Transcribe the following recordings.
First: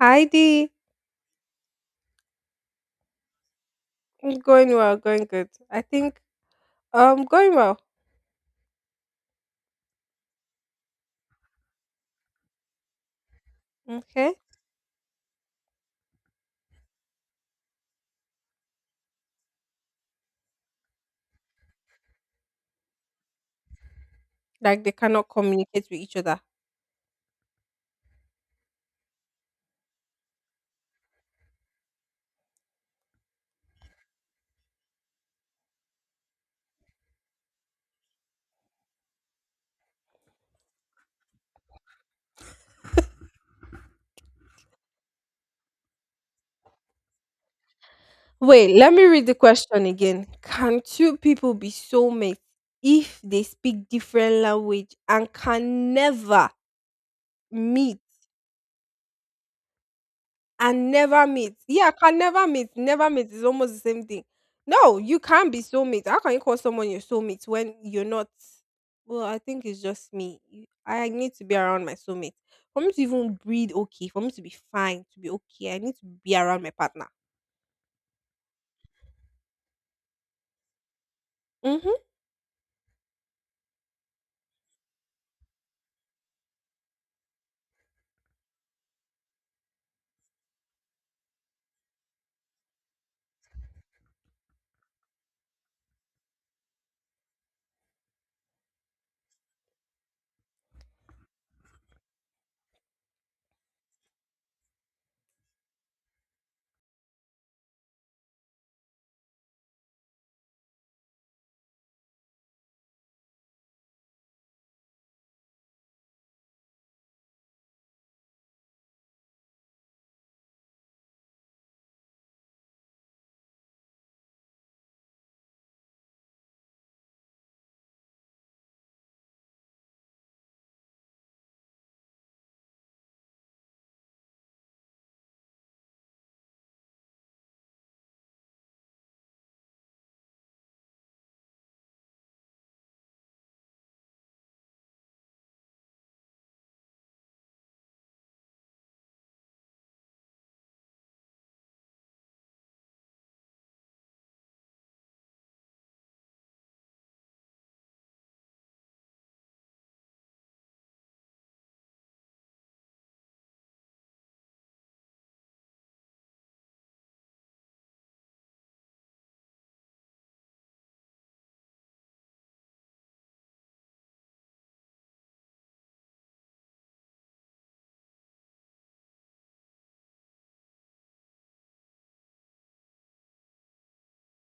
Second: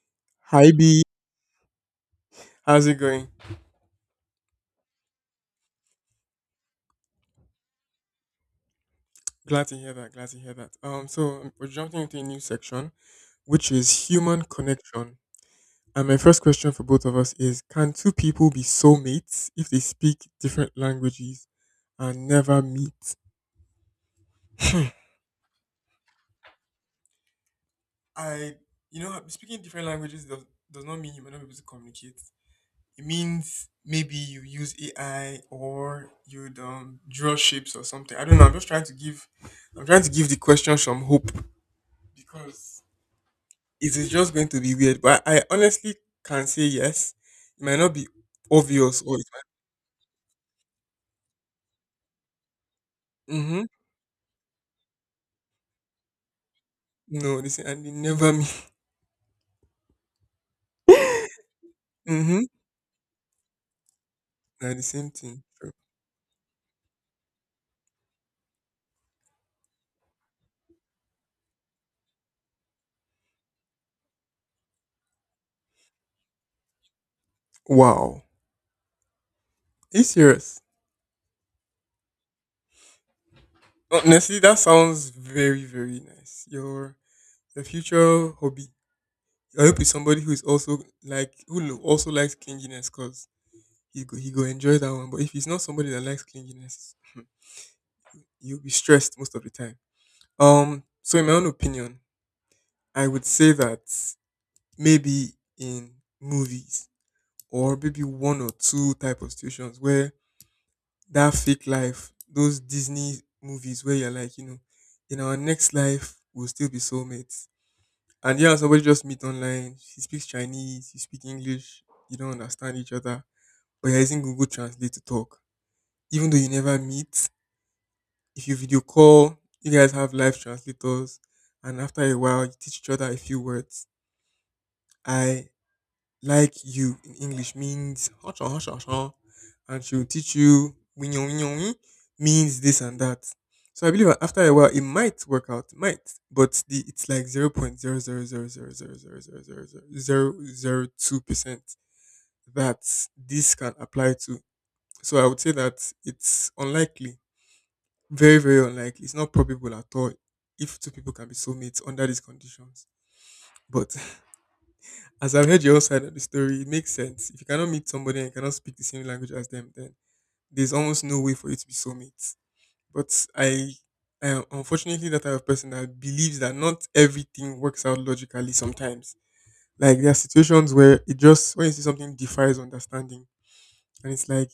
Hi Dee. Hi B, how's it going? Going well, going good. I think, going well. Glad to hear that. Glad to hear that. So we're jumping into a new section, which is Okay. human connection. And my first question for both of us is: Can two people be soulmates if they speak different languages and never meet? Like they cannot communicate with each other. I, you know, speaking different languages does not mean you might not be able to communicate. It means maybe you use AI or you draw shapes or something. I don't know. I'm trying to give the question some hope because it is just going to be weird. But I honestly can say yes. It might not be Wait, let obvious me or it read the question again. Can two people be soulmates if might, they mm-hmm. speak different language and can never No, they say and they meet. never mean And never meet. Yeah, can mm-hmm. never meet. Never meet is almost the same thing. They're the No, same you thing. can't be So, soulmate. How can you call someone your soulmate when you're not? Well, I think it's just me. I need to be around my soulmate. For me to even breathe okay, for me to be fine, to be okay, I need to be around my partner. wow. Are you serious? Mm-hmm. Honestly, that sounds very, very nice. Your future hobby. I hope it's somebody who is also like who lo- also likes clinginess because he go enjoy that one. But if it's not somebody that likes clinginess, you'll be stressed most of the time. So in my own opinion, I would say that maybe in movies or maybe one or two type of situations where that fake life, those Disney movies where you're like, you know, in our next life we'll still be soulmates. And yeah, somebody just meet online. She speaks Chinese, you speak English, you don't understand each other, but you're using Google Translate to talk. Even though you never meet, if you video call, you guys have live translators, and after a while you teach each other a few words. I like you in English means hush on, hush on, hush on, and she will teach you win yon, win yon, win means this and that. So I believe after a while it might work out, it might, but the it's like 0.00000000002% that this can apply to. So I would say that it's unlikely, very very unlikely. It's not probable at all if two people can be soulmates under these conditions. But as I've heard your whole side of the story, it makes sense. If you cannot meet somebody and you cannot speak the same language as them, then there's almost no way for you to be soulmates. But I, I am unfortunately that type of person that believes that not everything works out logically sometimes. Like there are situations where it just when you see something defies understanding, and it's like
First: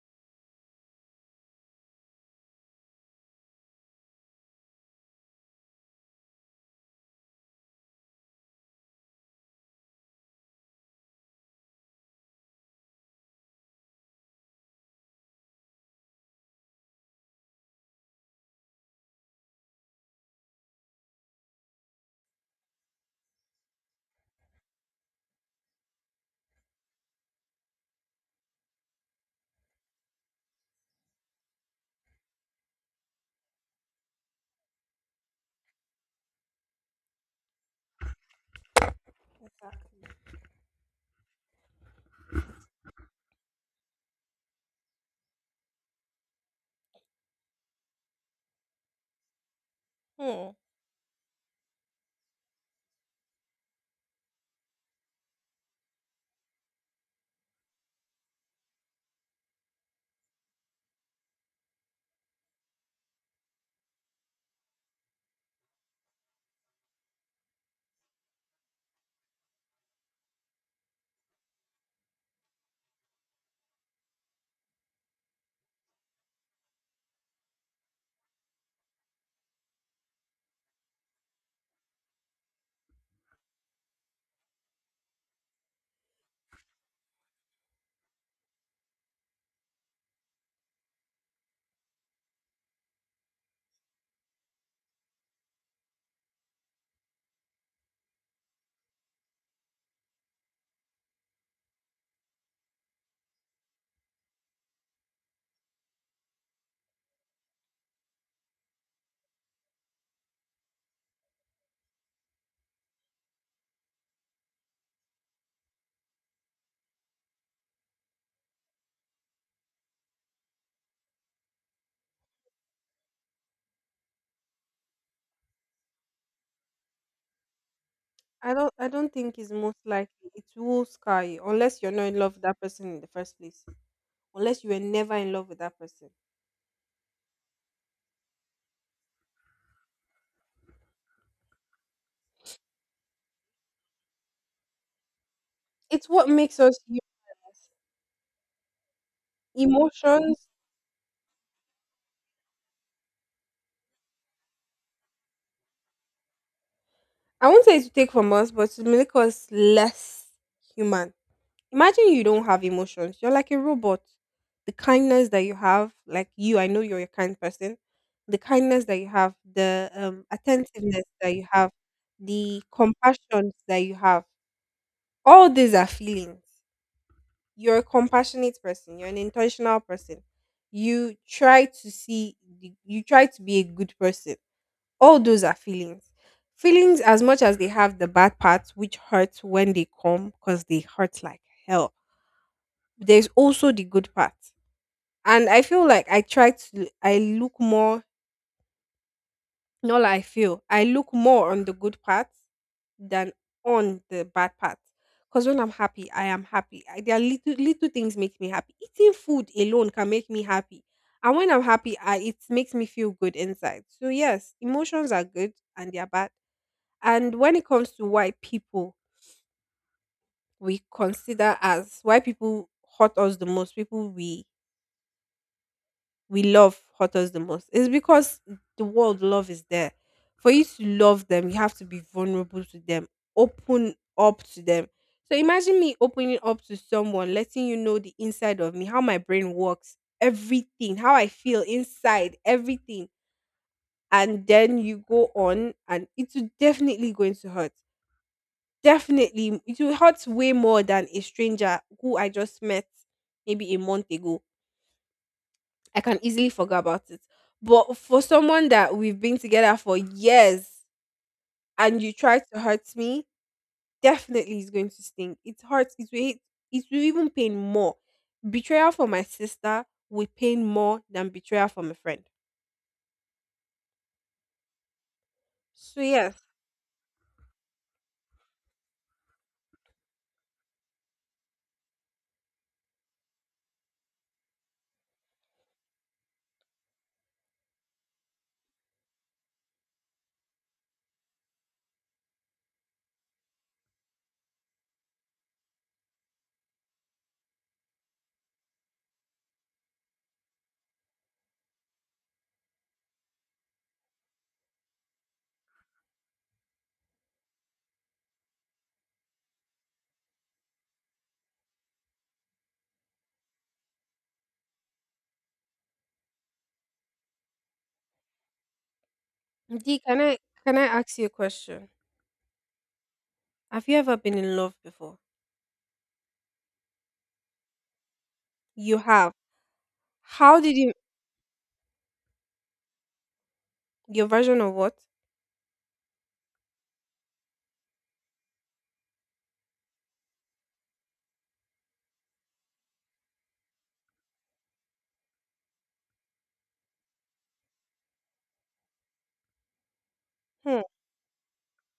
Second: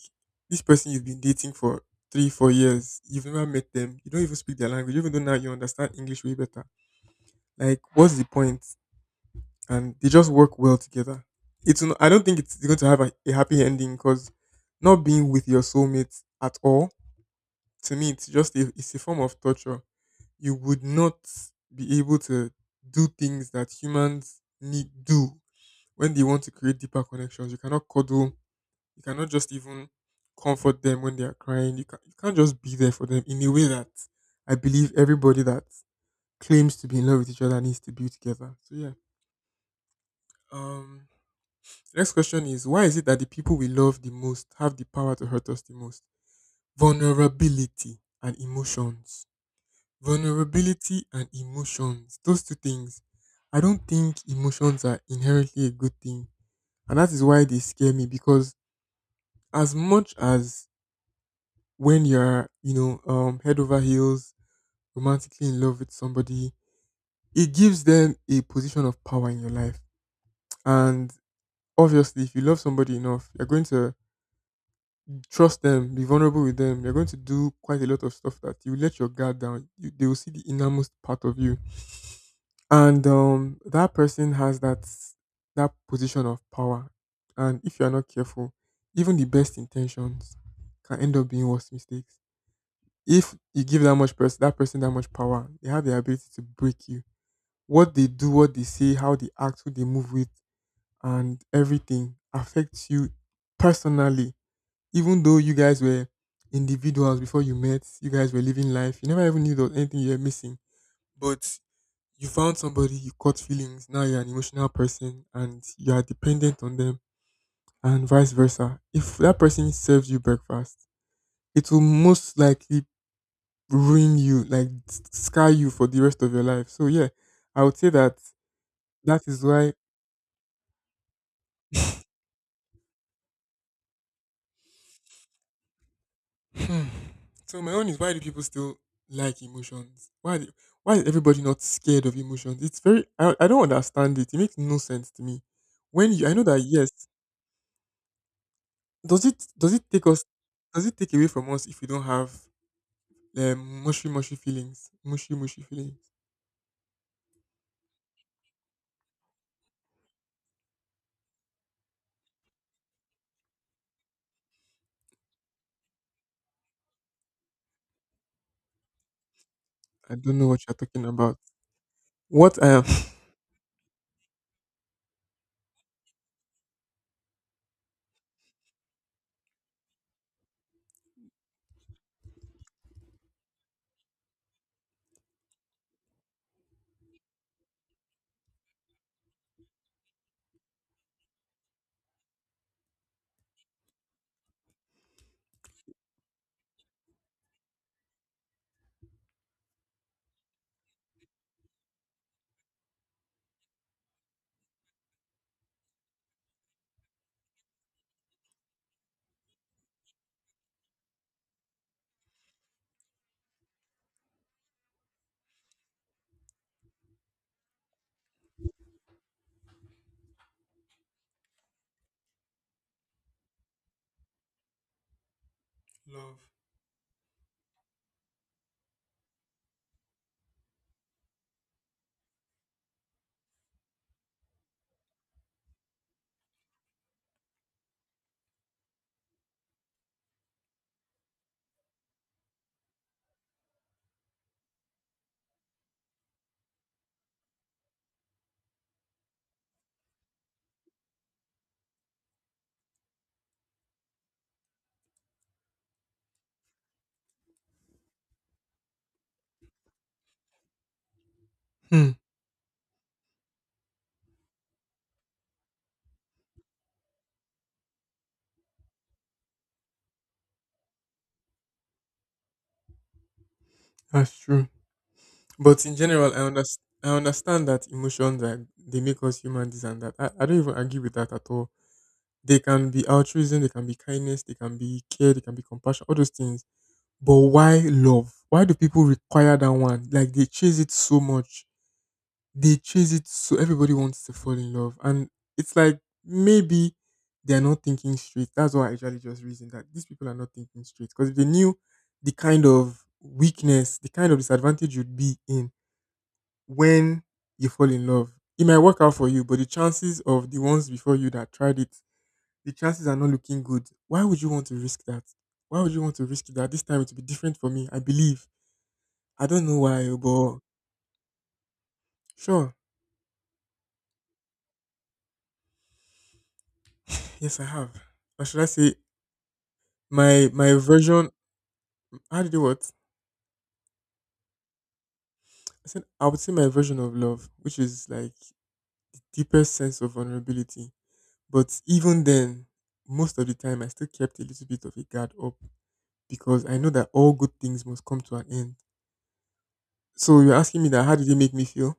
this person you've been dating for three, 4 years, you've never met them, you don't even speak their language, even though now you understand English way better. Like, what's the point? And they just work well together. It's n- I don't think it's going to have a happy ending because not being with your soulmate at all to me it's just it's a form of torture. You would not be able to do things that humans need do when they want to create deeper connections. You cannot cuddle. You cannot just even comfort them when they are crying. You can't just be there for them in a way that I believe everybody that claims to be in love with each other needs to be together. So yeah. Um, The next question is why is it that the people we love the most have the power to hurt us the most? Vulnerability and emotions. Hmm. Vulnerability and emotions. Those two things. I don't think emotions are inherently a good thing. And that is why they scare me because as much as when you're, you know, head over heels, romantically in love with somebody, it gives them a position of power in your life. And obviously, if you love somebody enough, you're going to trust them, be vulnerable with them. You're going to do quite a lot of stuff that you let your guard down. You, they will see the innermost part of you, and that person has that position of power. And if you are not careful, even the best intentions can end up being worse mistakes. If you give that person that much power, they have the ability to break you. What they do, what they say, how they act, who they move with, and everything affects you personally even though you guys were individuals before you met, you guys were living life, you never even knew there was anything you were missing. But you found somebody, you caught feelings, now you're an emotional person and you are dependent on them, and vice versa. If that person serves you breakfast, it will most likely ruin you, like scar you for the rest of your life. So, yeah, I would say that I don't that think is it's why. most likely. It will scar you unless you're not in love with that person in the first place. Unless you were never in love with that person. Hmm. So my own is why do people still like emotions? Why is everybody not scared of emotions? It's very I don't understand it. It makes no sense to me. It's When you what I know makes that us yes, hu- does it take us emotions does it take away from us if we don't have mushy mushy feelings? Mushy mushy feelings. I won't say it's to take from us, but to make us less human. Imagine you don't have emotions. You're like a robot. The kindness that you have, like you, I know you're a kind person. The kindness that you have, the I don't know what you're attentiveness talking that about. you have, the What I am compassion that you have, all these are feelings. You're a compassionate person. You're an intentional person. You try to see, you try to be a good person, all those are feelings. Feelings, as much as they have the bad parts, which hurt when they come because they hurt like hell, there's also the good part. And I feel like I try to, I look more, not like I feel, I look more on the good parts than on the bad part. Because when I'm happy, I am happy. I, there are little, little things make me happy. Eating food alone can make me happy. And when I'm happy, I, it makes me feel good inside. So, yes, emotions are good and they are bad. And when it comes to white people, we consider as white people hurt us the most. People we love. we love hurt us the most. It's because the world love is there. For you to love them, you have to be vulnerable to them, open up to them. So imagine me opening up to someone, letting you know the inside of me, how my brain works, everything, how I feel inside, everything. And then you go on, and it's definitely going to hurt. Definitely, it will hurt way more than a stranger who I just met maybe a month ago. I can easily forget about it. But for someone that we've been together for years and Hmm, you try to hurt me, definitely is going to sting. It hurts. It will even pain more. Betrayal from my sister will pain more than betrayal from a friend. that's true. But in So general, I yes, understand. I understand that emotions are they make us human, this and that. I don't even argue with that at all. They can be altruism, they can be kindness, they can be care, they can be compassion, all those things. But why love? Why do people require that one? Like they chase it so much. They chase it so everybody wants to fall in love. And it's like maybe they're not thinking straight. That's why I usually just reason that these people are not thinking straight. Because if they knew the kind of weakness, the kind of disadvantage you'd be in when you fall in love, it might work out for you, but the chances of the ones before you that tried it the chances are not looking good. Why would you want to risk that? Why would you want to risk that? This time it will be different for me. I believe. I don't know D. why, oh, can I but can I ask you a question? sure. Have you ever been in love before? Yes, I have. Or should I say You have. my How my did you, version? How did it what? your version of what? I said I would say my version of love, which is like the deepest sense of vulnerability. But even then, most of the time, I still kept a little bit of a guard up because I know that all good things must come to an end. So you're asking Hmm. me that how did it make me feel?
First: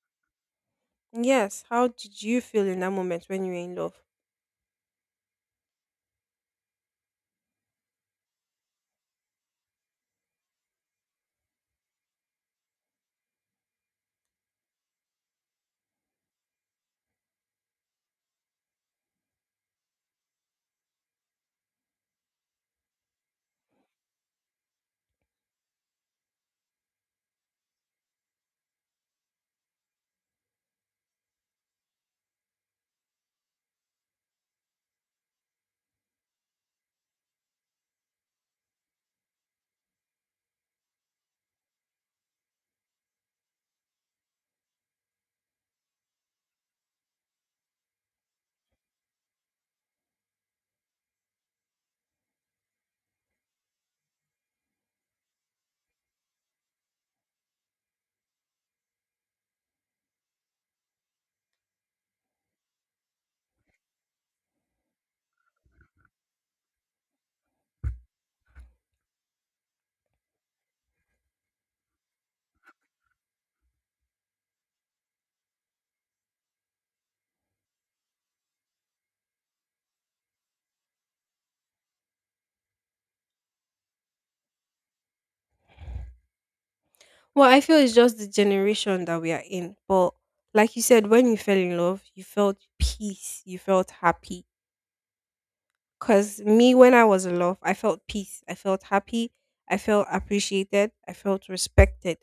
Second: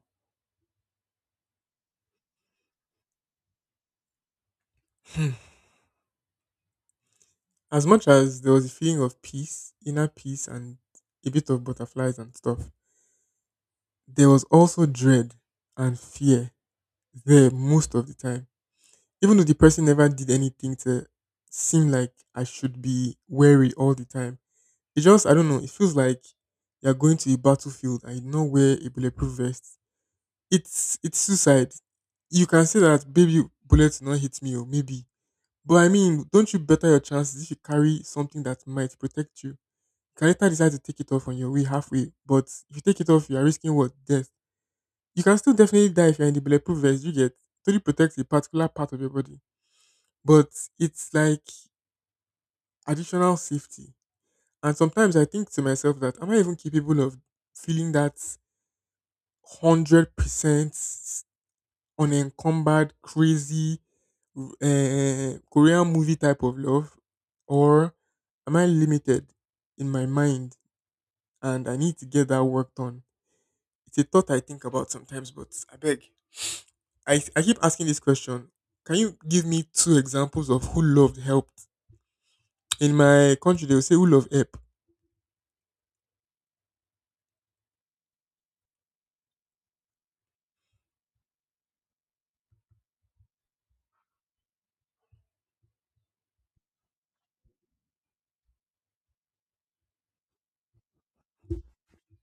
Yes. How did you feel in that moment when you were in love? Hmm. As much as there was a feeling of peace, inner peace, and a bit of butterflies and stuff, there was also dread and fear there most of the time. Even though the person never did anything to seem like I should be wary all the time, it just, I don't know, it feels like you're going to a battlefield and you know where a bulletproof vest. It's suicide. You can say that, baby, bullets not hit me, or maybe. But I mean, don't you better your chances if you carry something that might protect you? You can later decide to take it off on your way halfway. But if you take it off, you are risking what? Death. You can still definitely die if you're in the bulletproof vest. You get totally protects a particular part of your body. But it's like additional safety. And sometimes I think to myself that am I even capable of feeling that 100% unencumbered, crazy Korean movie type of love? Or am I limited in my mind and I need to get that work done? It's a thought I think about sometimes, but I beg. I keep asking this question. Can you give me two examples of who loved helped? In my country, they'll say who loved help. Well, I feel it's just the generation that we are in. But like you said, when you fell in love, you felt peace, you felt happy. Because me, when I was in love, I felt peace, I felt happy, I felt appreciated, I felt respected,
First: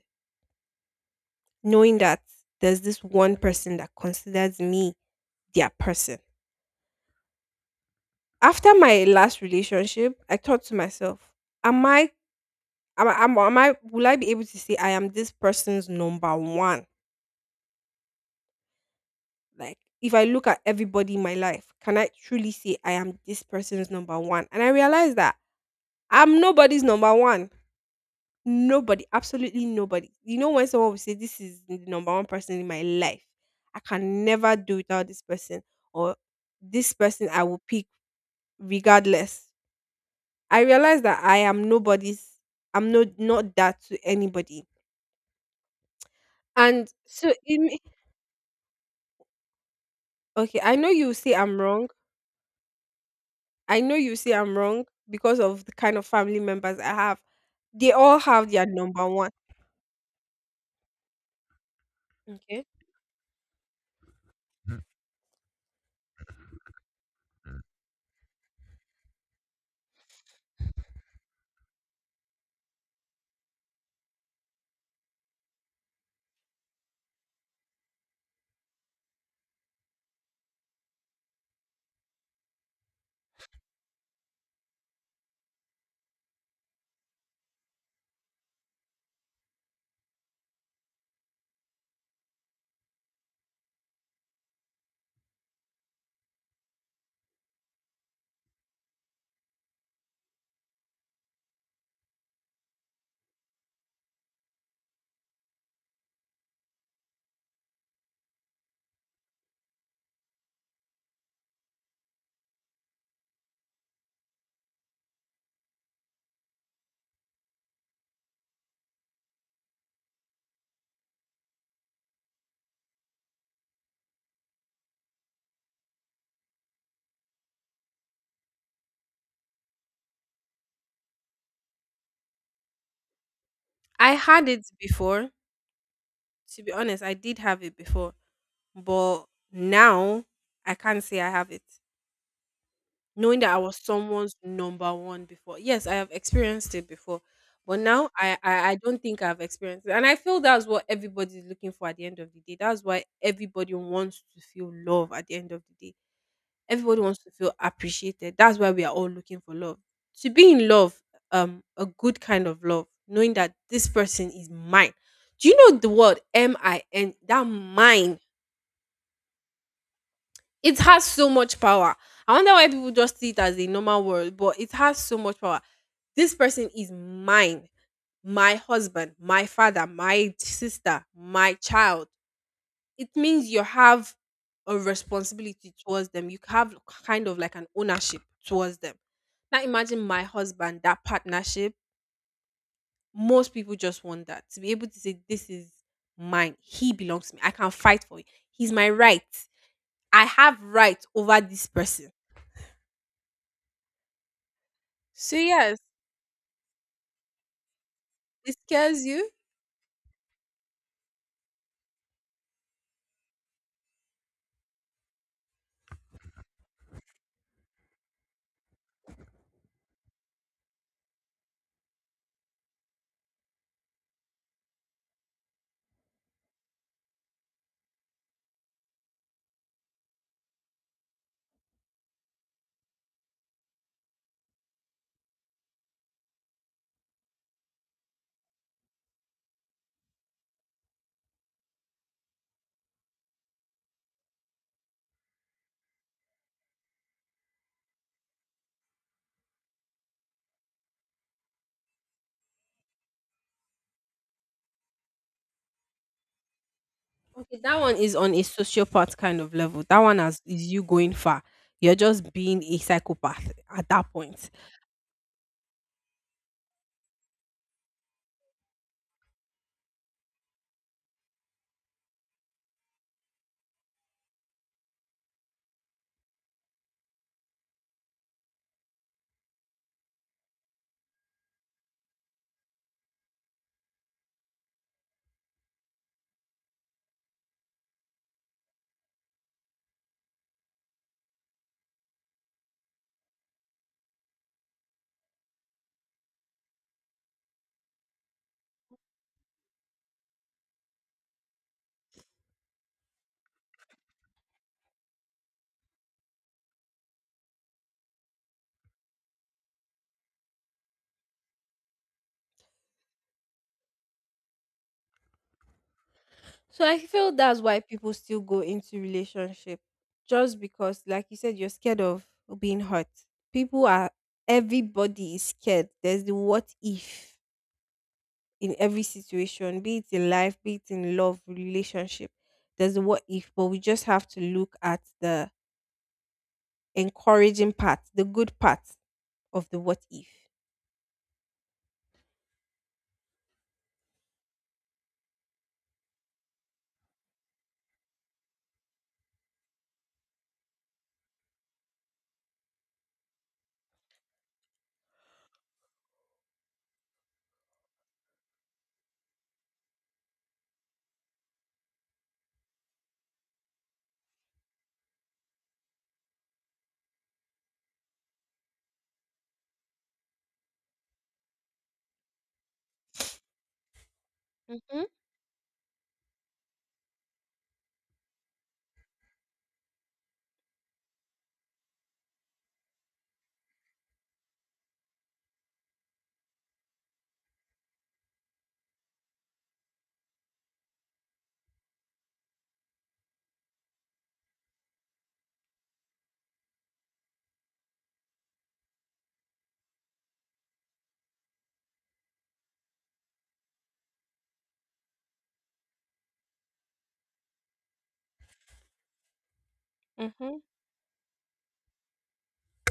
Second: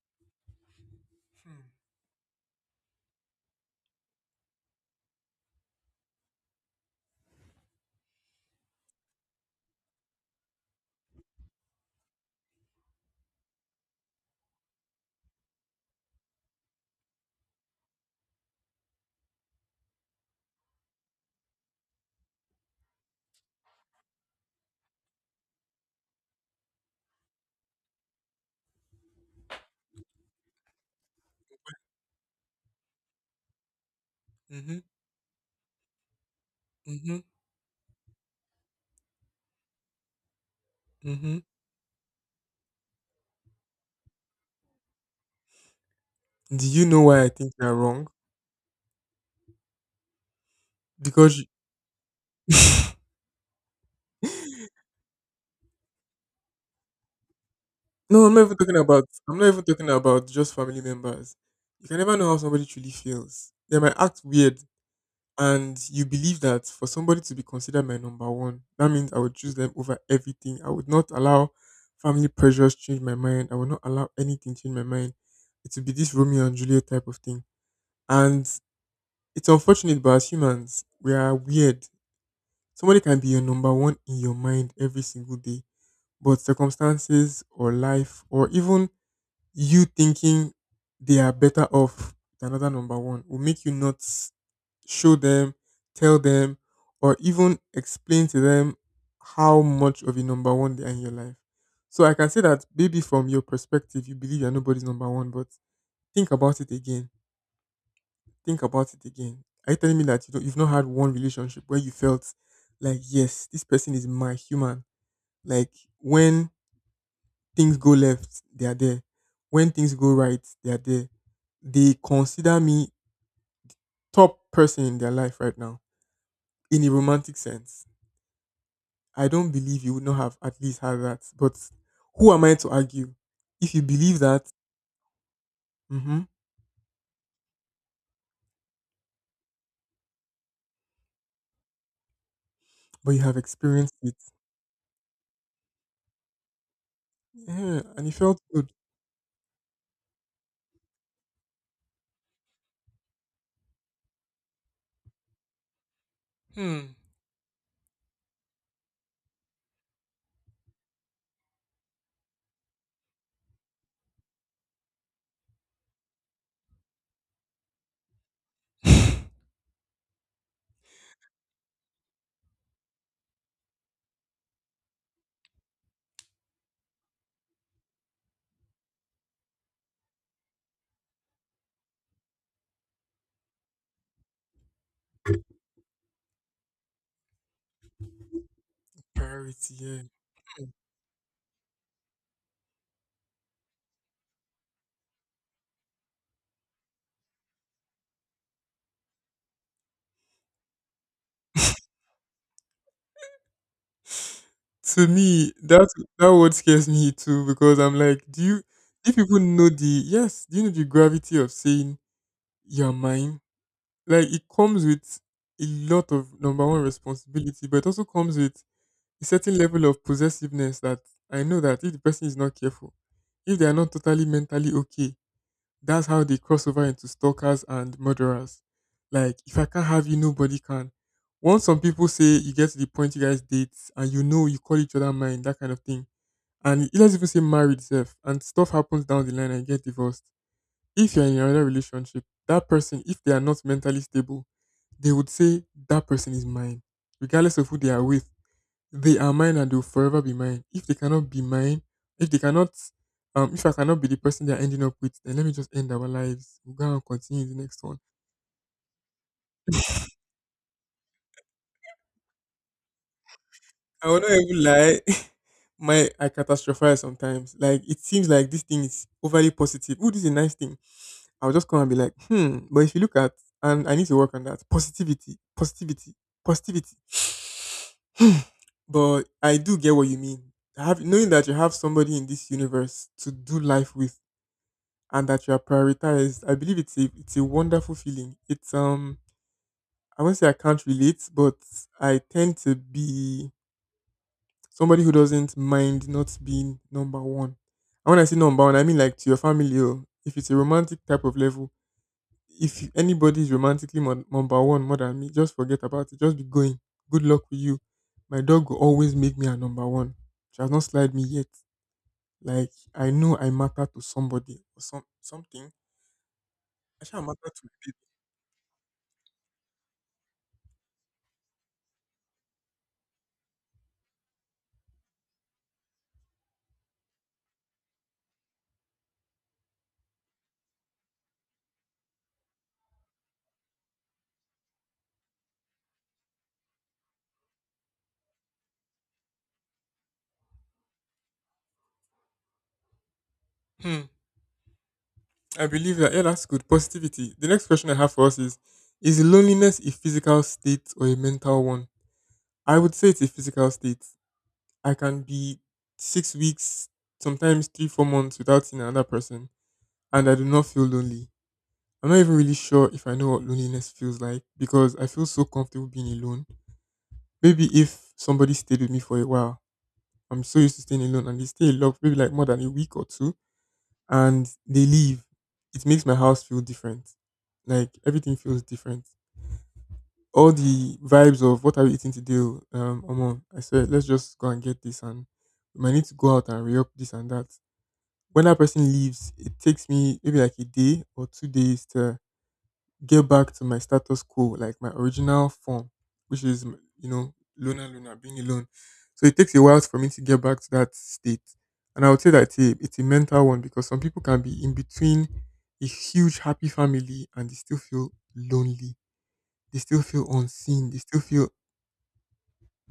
knowing that there's this one person that considers me their person. After my last relationship, I thought to myself, am I, am I, will I be able to say I am this person's number one? Like, if I look at everybody in my life, can I truly say I am this person's number one? And I realized that I'm nobody's number one. Nobody, absolutely nobody. You know, when someone will say, "This is the number one person in my life, I can never do Mm-hmm, without this person, or this mm-hmm, person I will pick regardless." I realized that mm-hmm. I'm no, not that to anybody. Do you And know why I so, think you're wrong? okay, Because you- I know you say I'm wrong because of the kind of family members I have. They all no, have their number one. I'm not even talking about just family members. You can never know how somebody Okay. truly feels. They might act weird, and you believe that for somebody to be considered my number one, that means I would choose them over everything. I would not allow family pressures change my mind. I would not allow anything change my mind. It would be this Romeo and Juliet type of thing. And it's unfortunate, but as humans, we are weird. Somebody can be your number one in your mind every single day, but circumstances or life or even you thinking they are better off than another number one will make you not show them, tell them, or even explain to them how much of a number one they are in your life. So I can say that maybe from your perspective, you believe you're nobody's number one, but think about it again. Think about it again. Are you telling me that you've not had one relationship where you felt like, yes, this person is my human? Like when things go left, they are there. When things go right, they are there. They consider me top person in their life right now in a romantic sense. I don't believe you would not have at least had that. But who am I to argue? If you I believe that, had it before. hmm, To be honest, I did have it before. But now I can't say I have it. but you have Knowing that I was experienced it, someone's number one before. Yes, I have experienced it before. But yeah, and now it I, felt I, good. I don't think I've experienced it. And I feel that's what everybody's looking for at the end of the day. That's why everybody wants to feel love at the end of the day. Hmm, Everybody wants to feel appreciated. That's why we are all looking for love. To be in love, a good kind of love, knowing that this person is mine. Do you know the word MIN? That mine. It has so much power. I wonder why people just see it as a normal word, but it has so much power. This person is mine, my husband, my father, my sister, my child. It means you have a responsibility towards them. You have kind of like an ownership towards them. Now priority, yeah. imagine my husband, that partnership. Most people just want that to be able to say, "This is mine. He belongs to me. I can fight for it. He's my right. I have right over this person." To So me, yes, that word scares me too because I'm like, it scares do you. people know the yes? Do you know the gravity of saying you're mine? Like it comes with a lot of number one responsibility, but it also comes with a certain level of possessiveness that I know that if the person is not careful, if they are not totally mentally okay, that's how they cross over into stalkers and murderers. Like, if I can't have you, nobody can. Once some people say you get to the point you guys date and you know you call each other mine, that kind of thing. And it doesn't even say married self and stuff happens down the line and get divorced. If you're in another relationship, that person, if they are not mentally stable, they would say that person is mine, regardless of who they are with, they are mine and they'll forever be mine. If they cannot be mine, if they cannot, if I cannot be the person they're ending up with, then let me just end our lives. We'll go and continue the Okay, that next one one. is on a sociopath kind of level. Is you going far. You're just being a psychopath at I that will not point. even lie. My I catastrophize sometimes. Like it seems like this thing is overly positive. Oh, this is a nice thing. I'll just come and be like, hmm. But if you look at and I need to work on that positivity, positivity, positivity. But I do get what you mean. Have knowing that you have somebody in this universe to do life with and that you are prioritized. I believe it's a wonderful feeling. It's I won't say I can't relate, but I tend to be somebody who doesn't mind not being number one. And when I say number one, I mean like to your family. Or if it's a romantic type of level, if anybody is romantically number one more than me, just forget about it. Just be going. Good luck with you. My dog will always make me a number one. She has not slide me yet. Like I know I matter to somebody or some something. So I I shall feel matter that's to why a people still go into relationship just because like you said you're scared of being hurt. People are everybody is scared. There's the what if in every situation, be it in life, be it in love, relationship. There's the what if, but we just have to look at the encouraging part, the good part of the what if. baby. Hmm. I believe that. Yeah, that's good. Positivity. The next question I have for us is: is loneliness a physical state or a mental one? I would say it's a physical state. I can be 6 weeks, sometimes three, 4 months without seeing another person, and I do not feel lonely. I'm not even really sure if I know what loneliness feels like because I feel so comfortable being alone. Maybe if somebody stayed with me for a while, I'm so used to staying alone and they stay a lot, maybe like more than a week or two, and they Mhm, leave, it makes my house feel different. Like everything feels different. All the vibes of what are we eating today? Oh, um, Omo, I said let's just go and get this, and we might need to go out and re up this and that. When that person leaves, it takes me maybe like a day or 2 days to get back to my status quo, like my original form, which is you know luna luna being alone. So it takes a while for me to get back to that state, and I would say that it's a mental one because some people can be in between a huge happy family and they still feel lonely, they still feel mhm, unseen, they still feel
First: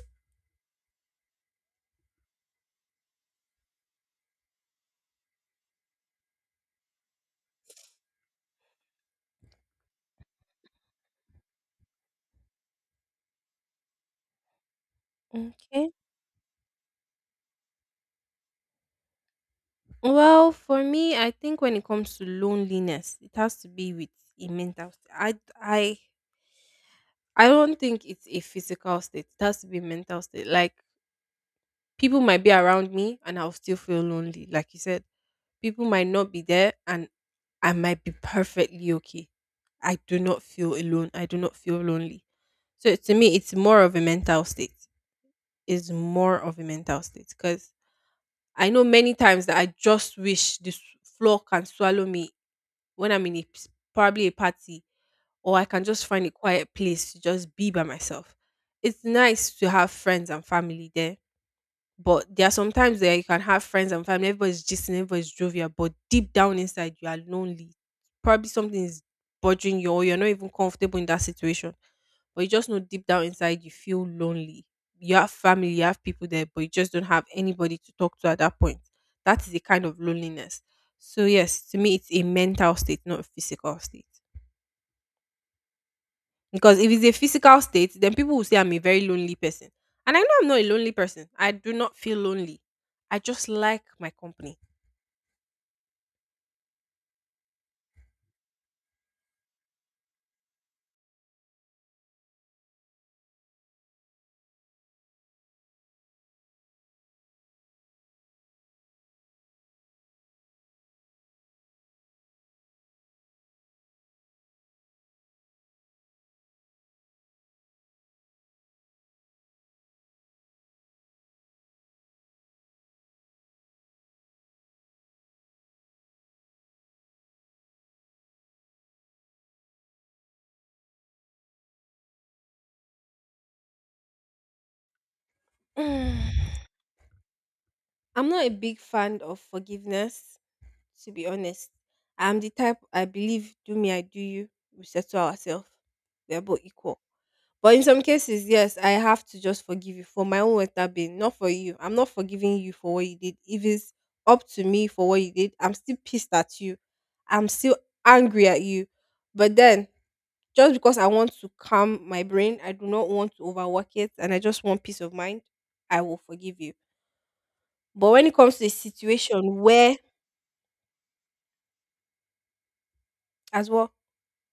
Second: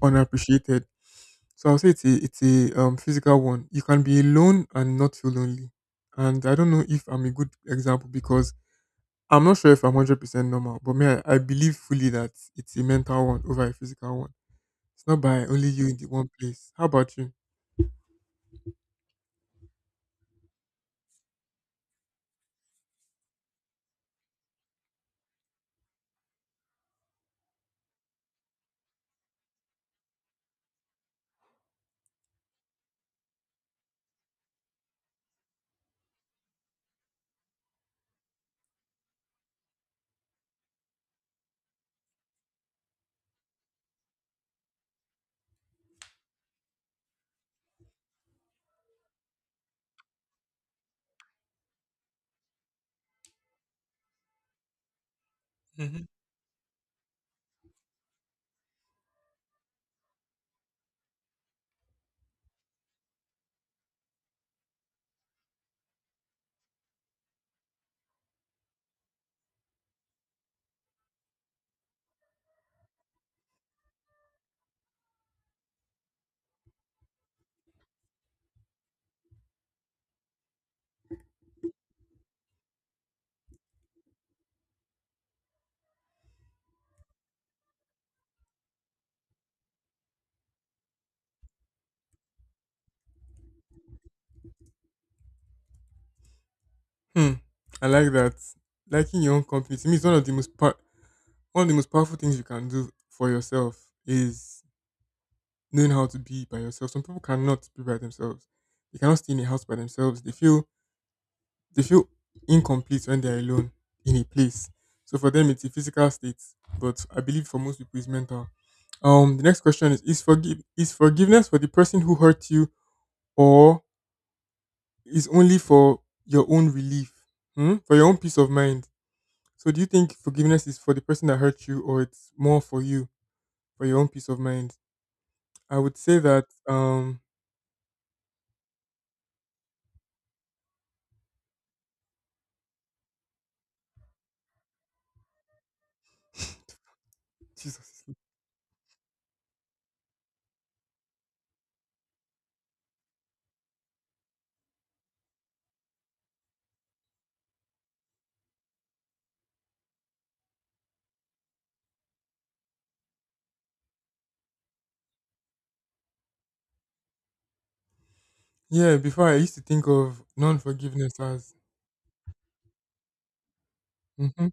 unappreciated. So I'll say it's a physical one. You can be alone and not feel lonely, and I don't know if I'm a good example because I'm not sure if I'm 100% normal, but me, I believe fully that it's a mental one over a physical one. It's not by only you okay. in the one place. How about you? Well, for me, I think when it comes to loneliness, it has to be with a mental state. I, I don't think it's a physical state. It has to be a mental state. Like people might be around me, and I'll still feel lonely. Like you said, people might not be there, and I might be perfectly okay. I do not feel alone. I do not feel lonely. So to me, it's more of a mental state. It's more of a mental state because I know many times that I just wish this floor can swallow me when I'm in probably a party or I can just Hmm. find a quiet place to just be by myself. It's nice to have friends and family there, but there are sometimes where you can have friends and family, everybody's gisting, everybody's jovial, but deep down inside you are lonely. Probably something is bothering you, or you're not even comfortable in that situation. But you just know deep down inside you feel lonely. You have family, you have people there, but you just don't have anybody to talk to at that point. That is a kind of loneliness. So yes, to me it's a mental state, not a physical state. Because if it's a physical state, then people will say I'm a very lonely person. And I know I'm not a lonely person. I do not feel lonely. I just like my company. Hmm. I like that. Liking your own company to me is one of the one of the most powerful things you can do for yourself is knowing how to be by yourself. Some people cannot be by themselves. They cannot stay in a house by themselves. They feel incomplete when they're alone in a place. So for them it's a physical state, but I believe for most people it's mental. The next question is: is forgive is forgiveness for the person who hurt you, or is only for your own relief, hmm? For your own peace of mind? So, do you think forgiveness is for the person that hurt you, or it's more for you, for your own peace of mind? I would say that, Mm. I'm not a big fan of forgiveness, to be honest. I'm the type I believe do me, I do you. We settle ourselves. We are both equal. But in some Jesus, cases, yes, I have to just forgive you for my own well-being, not for you. I'm not forgiving you for what you did. If it's up to me for what you did, I'm still pissed at you. I'm still angry at you. But then, just because I want to calm my brain, I do not want to overwork it, and I just want peace of mind, I will forgive you. But when it comes to a yeah. Before I used situation to think where, of non-forgiveness as, as well, hmm,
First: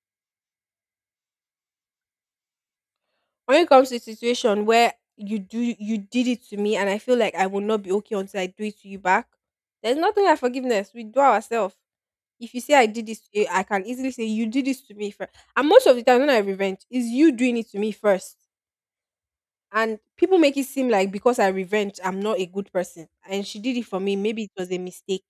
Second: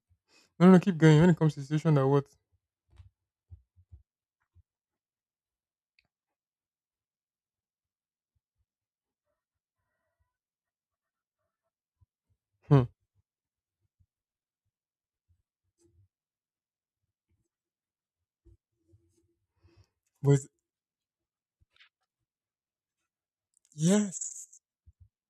no, no, keep going. When it comes to situation that what, when it comes to a situation where you did it to me and I feel like I will not be okay until I do it to you back, there's nothing like forgiveness. We do ourselves. If you say hmm, I did this to you, I can easily say you did this to me first. And most of the time when I revenge, is you doing it to me first. And people but make it seem like because I revenge, I'm not a good person. And she did it for me. Maybe yes, it was a mistake.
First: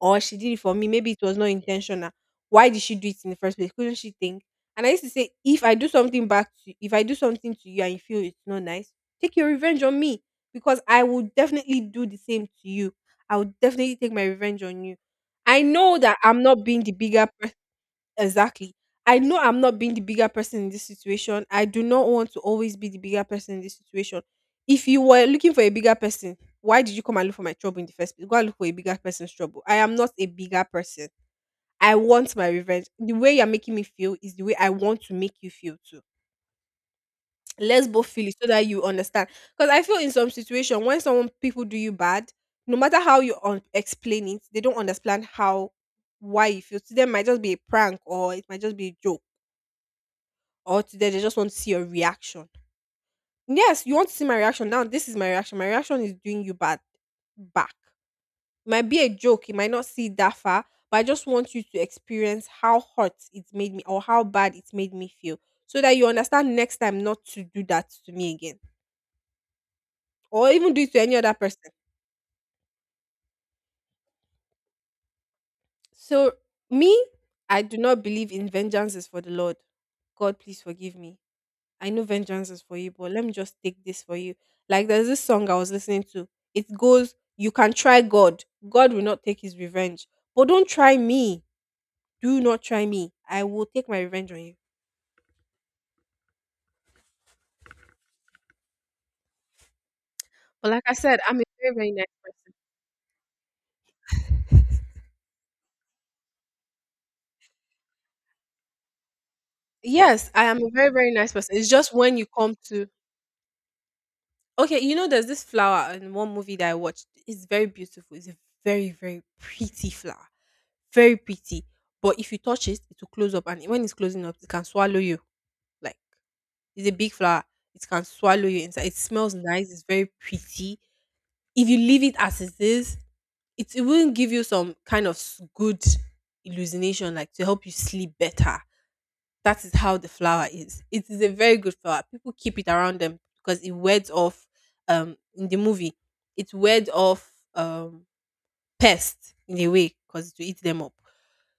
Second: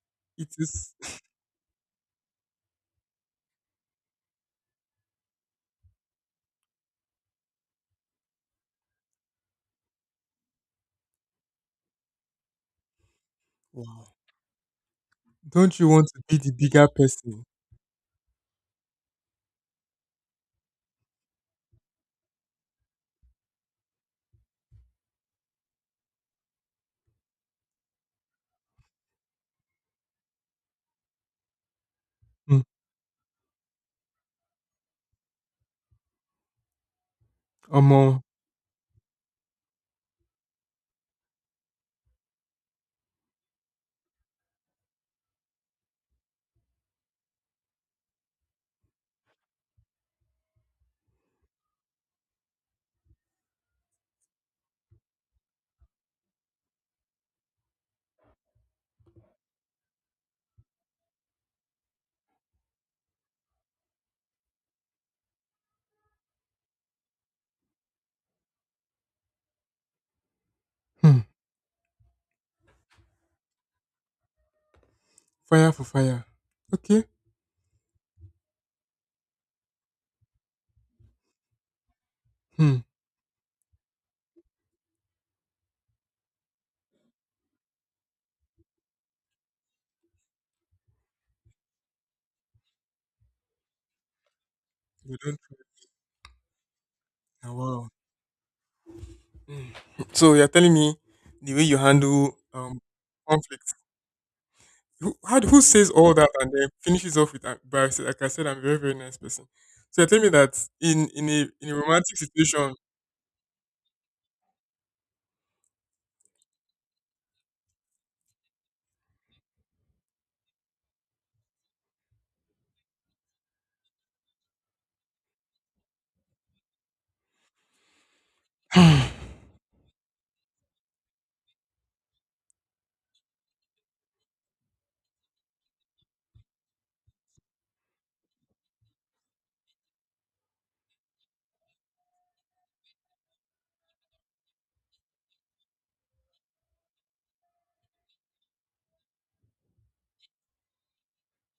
Or she it did it for me. is. Maybe it was not intentional. Why did she do it in the first place? Couldn't she think? And I used to say, if I do something back to if I do something to you and you feel it's not nice, take your revenge on me. Because I will definitely do the same to you. I will definitely Wow. take my revenge on you. I Don't you know want that to be I'm the not being bigger the bigger— person? Exactly. I know I'm not being the bigger person in this situation. I do not want to always be the bigger person in this situation. If you were looking for a bigger person, why did you come and look for my trouble in the first place? Go and look for a bigger person's trouble. I am not a bigger person. I want my Hmm. revenge. The way you're making me feel is the way I want to make you feel too. Let's Omo. both feel it so that you understand. Because I feel in some situation when someone people do you bad, no matter how you explain it, they don't understand how why you feel. To them, it might just be a prank or it might just be a joke, or today they just want to see your reaction. Yes, you want to see my reaction. Now this is my reaction. My reaction is doing you bad back. It might be a joke, it might not see it that far, but I just want you to experience how hot it made me or how bad it made me feel, so that you understand next time not to do that to me again. Or even do it to any Hmm. other person. Fire for fire. So me, Okay. I do not believe in vengeance is for the Lord. God, please forgive me. I know vengeance is for Hmm. you, but let me just take this for you. Like, there's this song I was listening to. It goes, "You can try God. God will not take his revenge. But don't try me. Do not try me. I will take my revenge on you." You don't trust now. Wow. Hmm. So you're But telling like I me said, I'm a the way very, you very nice. handle conflict. Who says all that and then finishes off with like I said, I'm a very very nice person? So you're telling me Yes, I that am a very, in very in nice a person. in It's a just romantic when you come situation. to— Okay, there's this flower in one movie that I watched. It's very beautiful. It's a very, very pretty flower. Very pretty. But if you touch it, it will close up. And when it's closing up, it can swallow you. Like, it's a big flower. It can swallow you inside. It smells nice. It's very pretty. If you leave it as it is, it will give you some kind of good illumination, like to help you sleep better. That is how the flower is. It is a very good flower. People keep it around them because it wards off. In the movie, it wards off pest in a way, because it will eat them up.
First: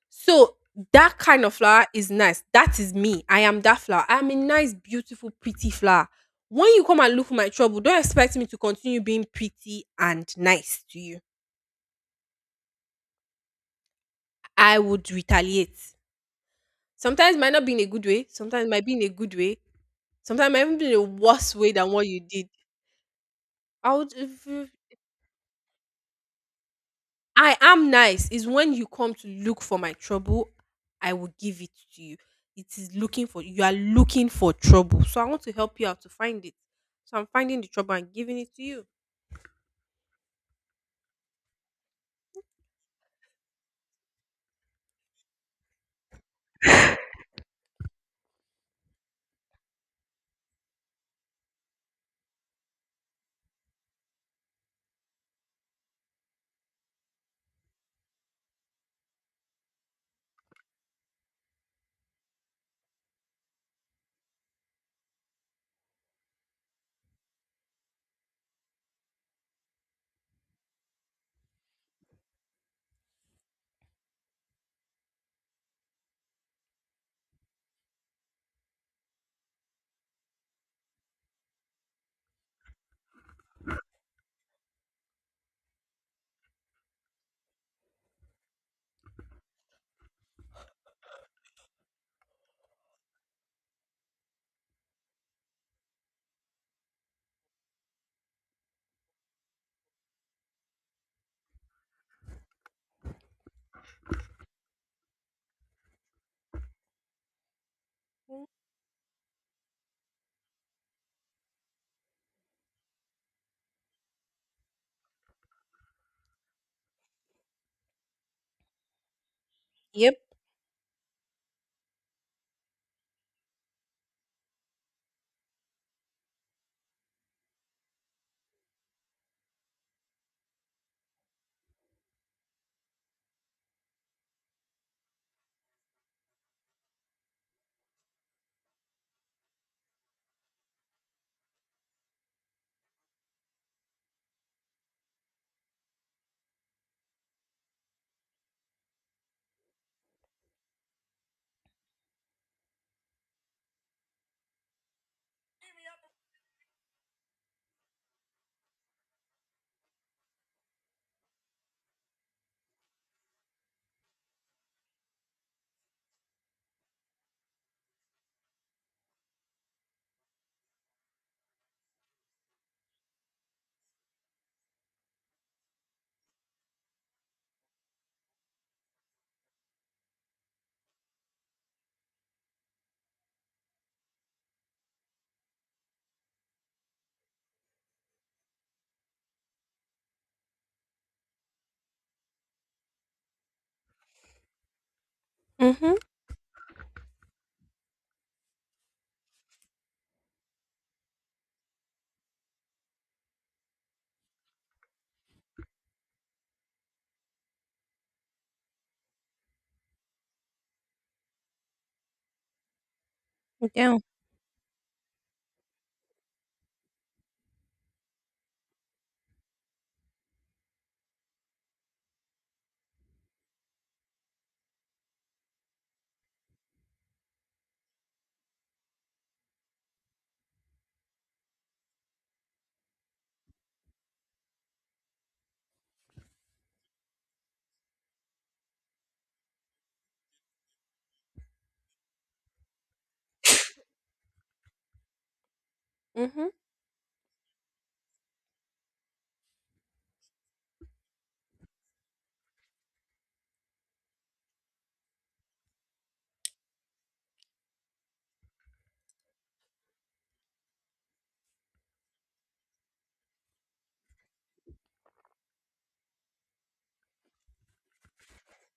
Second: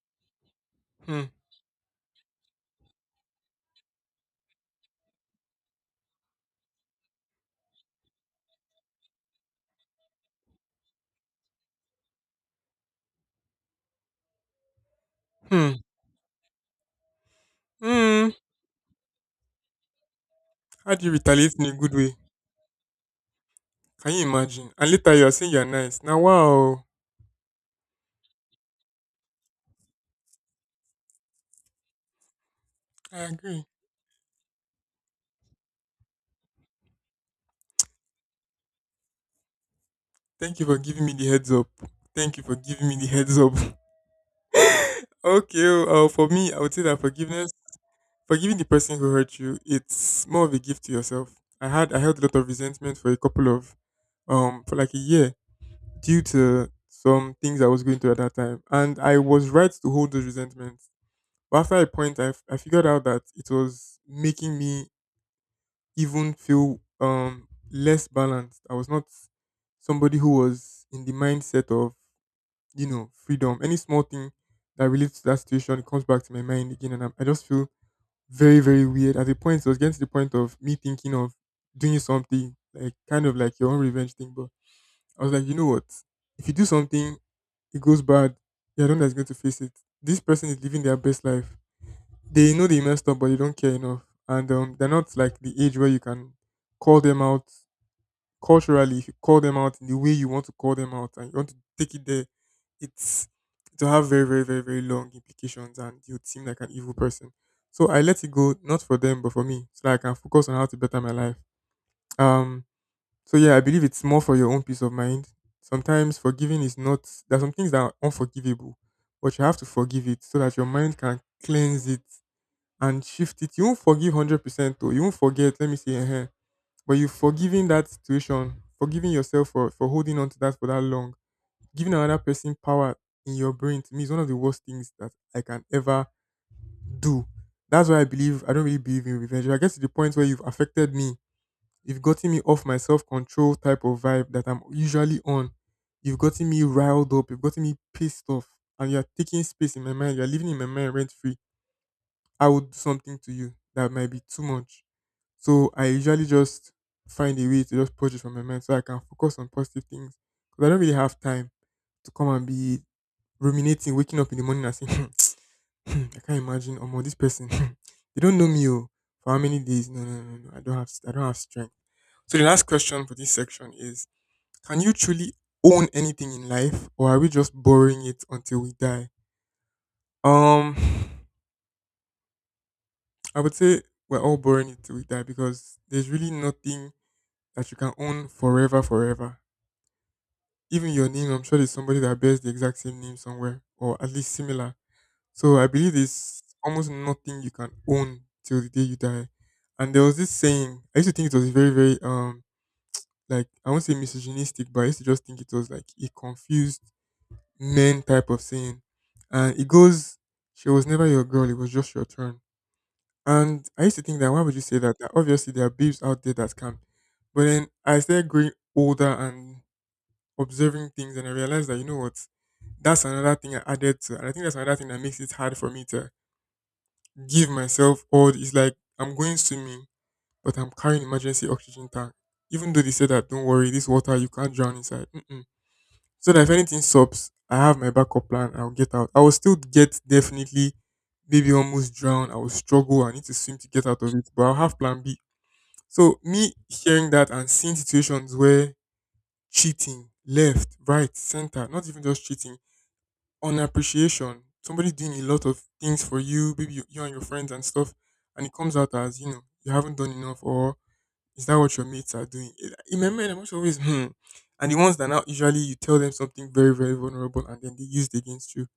So that Hmm. kind of flower is nice. That is me. I am that flower. I am a nice, beautiful, pretty flower. When you come and look for my trouble, don't expect me to continue being pretty and nice to you. I would retaliate. Hmm. Sometimes it might not be in a good way. Hmm. Sometimes it might be in a good way. Sometimes it might even be in How a do you retaliate worse in way a than good what way? you did. I would Can you if— imagine? And later you are saying you're nice. Now wow. I am nice. Is when you come to look for my trouble, I will give it to you. It is I looking for— You agree. are looking for trouble, so I want to help you out to find it. So I'm finding the trouble and giving it to you. Thank you for giving me the heads up. Thank you for giving me the heads up. Okay, oh, for me, I would say that forgiveness forgiving the person who hurt you, it's more of a gift to yourself. I held a lot of resentment for a couple of for like a year due to some things I was going through at that time, and I was right to hold those resentments. But after a point, I figured out that it was making me even feel less balanced. I was not somebody who was in the mindset of you know freedom. Any small thing that relates to that situation, it comes back to my mind again, and I just feel very, very weird. At the point, it was getting to the point of me thinking of doing something, like kind of like your own revenge thing. But I was like, you know what? If you do something, it goes bad. You're the one that's going to face it. This person is living their best life. They know they messed up, but they don't care enough. And they're not like the age where you can call them out culturally, if you call them out in the way you want to call them out and you want to take it there, it's to have very, very, very, very long implications and you would seem like an evil person. So I let it Mm. go, not for them, but for me, so that I can focus on how to better my life. Um, so yeah, I believe it's more for your own peace of mind. Sometimes forgiving is not, there are some things that are unforgivable, but you have to forgive Yep. it so that your mind can cleanse it and shift it. You won't forgive 100% or you won't forget, let me see, but you've forgiven that situation, forgiving yourself for holding on to that for that long, giving another person power in your brain to me is one of the worst things that I can ever do. That's why I believe I don't really believe in revenge. If I get to the point where you've affected me, you've gotten me off my self control type of vibe that I'm usually on. You've gotten me riled up, you've gotten me pissed off, and you're taking space in my mind, you're living in my mind rent free. I would do something to you that might be too much, so I usually just find a way to just purge it from my mind so I can focus on positive things. Because I don't really have time to come and be ruminating, waking up in the morning and saying, "Hmm, I can't imagine or more this person. They don't know me oh, for how many days. No, no, no, no. I don't have strength. So the last question for this section is, can you truly own anything in life, or are we just borrowing it until we die? Um I would say we're all borrowing it till we die, because there's really nothing that you can own forever, forever. Even your name, I'm sure there's somebody that bears the exact same name somewhere, or at least similar. So I believe Mhm. there's almost nothing you can own till the day you die. And there was this saying, I used to think it was very, very, like, I won't say misogynistic, but I used to just think it was like a confused men type of saying. And it goes, "She was never your girl, it was just your turn." And I used Yeah. to think, that why would you say that? That obviously there are babes out there that can. But then I started growing older and observing things, and I realized that, you know what, that's another thing I added to, and I think that's another thing that makes it hard for me to give myself all. It's like I'm going swimming, but I'm carrying emergency oxygen tank, even though they said that, don't worry, this water you can't drown inside. Mm-mm. So that if anything stops, I have my backup plan, I'll get out. I will still get, definitely maybe almost drown, I will struggle, I need to swim to get out of it, but I'll have plan B. So Mhm. me hearing that and seeing situations where cheating left right center, not even just cheating, on appreciation. Somebody's doing a lot of things for you, maybe you and your friends and stuff, and it comes out as, you haven't done enough, or is that what your mates are doing? It- in my mind, I'm always, hmm. And the ones that now usually you tell them something very, very vulnerable, and then they use it against you.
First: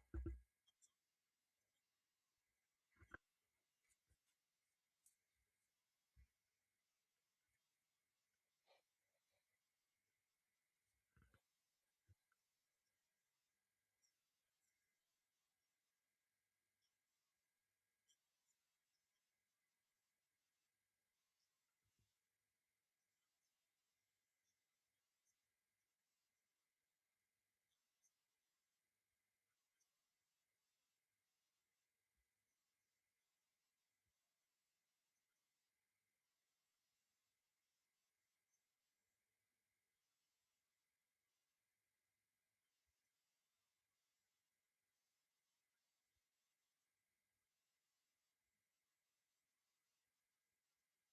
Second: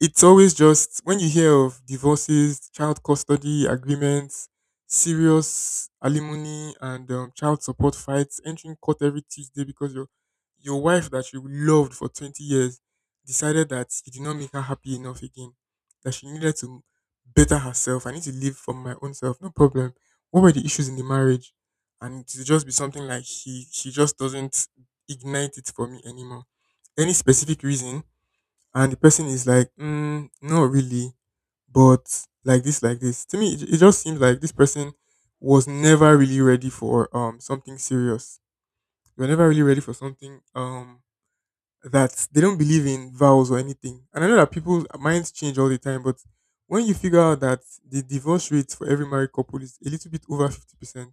It's always, just when you hear of divorces, child custody agreements, serious alimony, and child support fights, entering court every Tuesday because your wife that you loved for 20 years decided that you did not make her happy enough again, that she needed to better herself. I need to live for my own self. No problem. What were the issues in the marriage? And to just be something like, he just doesn't ignite it for me anymore. Any specific reason? And the person is like, mm, not really, but like this, like this. To me, it just seems like this person was never really ready for something serious. They were never really ready for something, that they don't believe in vows or anything. And I know that people's minds change all the time, but when you figure out that the divorce rate for every married couple is a little bit over 50%,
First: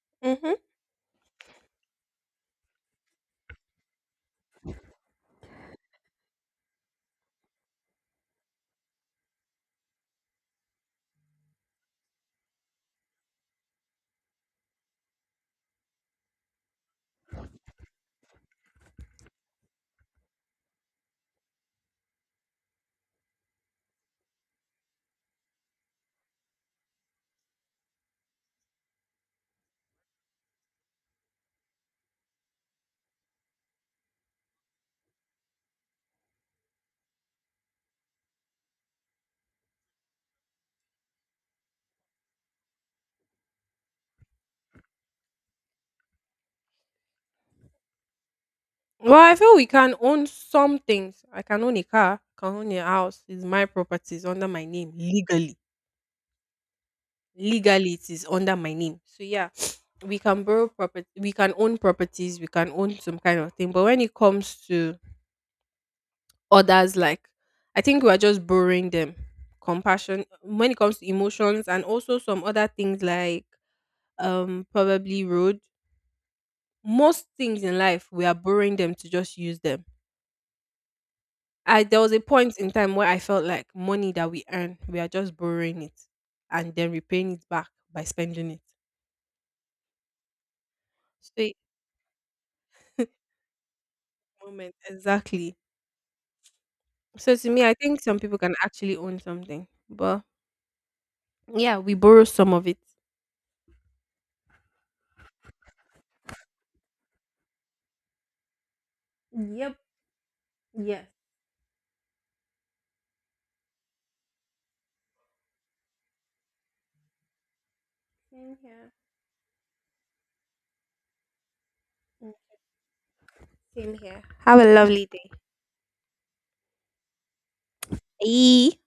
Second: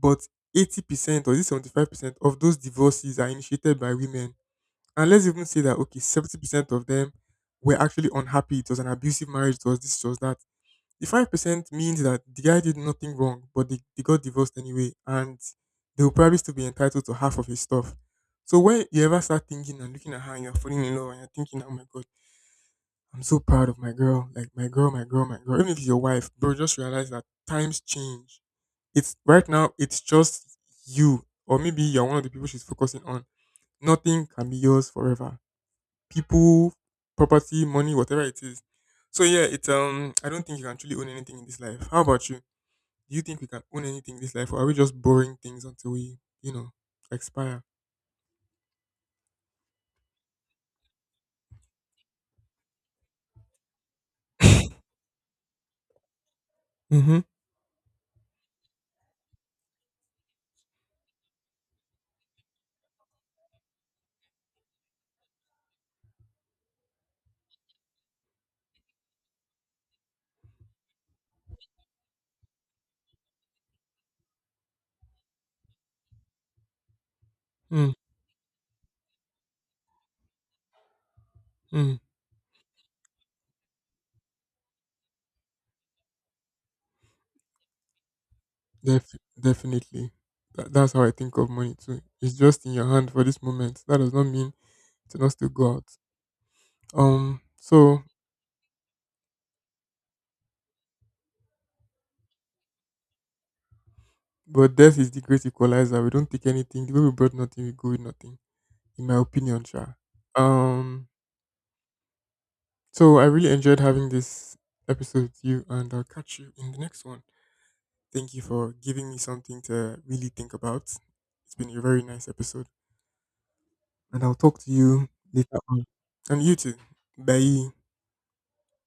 but Mhm. 80% or is it 75% of those divorces are initiated by women, and let's even say that, okay, 70% of them were actually unhappy. It was an abusive marriage. It was this. It was that. The 5% means that the guy did nothing wrong, but they got divorced anyway, and they will probably still be entitled to half of his stuff. So when you ever start thinking and looking at her, and you're falling in love, and you're thinking, "Oh my god, I'm so proud of my girl, like my girl, my girl, my girl." Even if it's your wife, bro, just realize that times change. It's right now. It's just you, or maybe you're one of the people she's focusing on. Nothing can be yours forever. People, property, money, whatever it is. So yeah, it's, I don't think you can truly own anything in this life. How about you? Do you think we can own anything in this life, or are we just borrowing things until we, you know, expire? Well, I feel we can own some things. I can own a car, I can own a house. It's my property. It's under my name legally. Mm-hmm. Legally, it is under my name, so yeah, we can borrow property, we can own properties, we can own some kind of thing, but when it comes to others like, I think we are just borrowing them. Compassion, when it comes to emotions and also some other things like, probably road, most things in life we are borrowing them to just use them. I Mm-hmm. There was a point in time where I felt like money that we earn, we are just borrowing it and then repaying it back by spending Def- definitely. That's how I think it. of So money too. It's just in your hand for this moment. That does not mean moment, to not still exactly. go out. So Um to me, I think so some people can actually own something, but yeah, we borrow some of it. but death is the great equalizer. We don't take anything. The way we brought nothing, we go with nothing. In my opinion, Yep. sure. Um. Yes. So I really enjoyed having this episode with you, and I'll catch you in the next one. Thank you Same for here. giving me something to really think about. It's been a very nice Mm. episode, Same and here. I'll talk Have a to lovely you day. later on. And you too. Bye. Bye.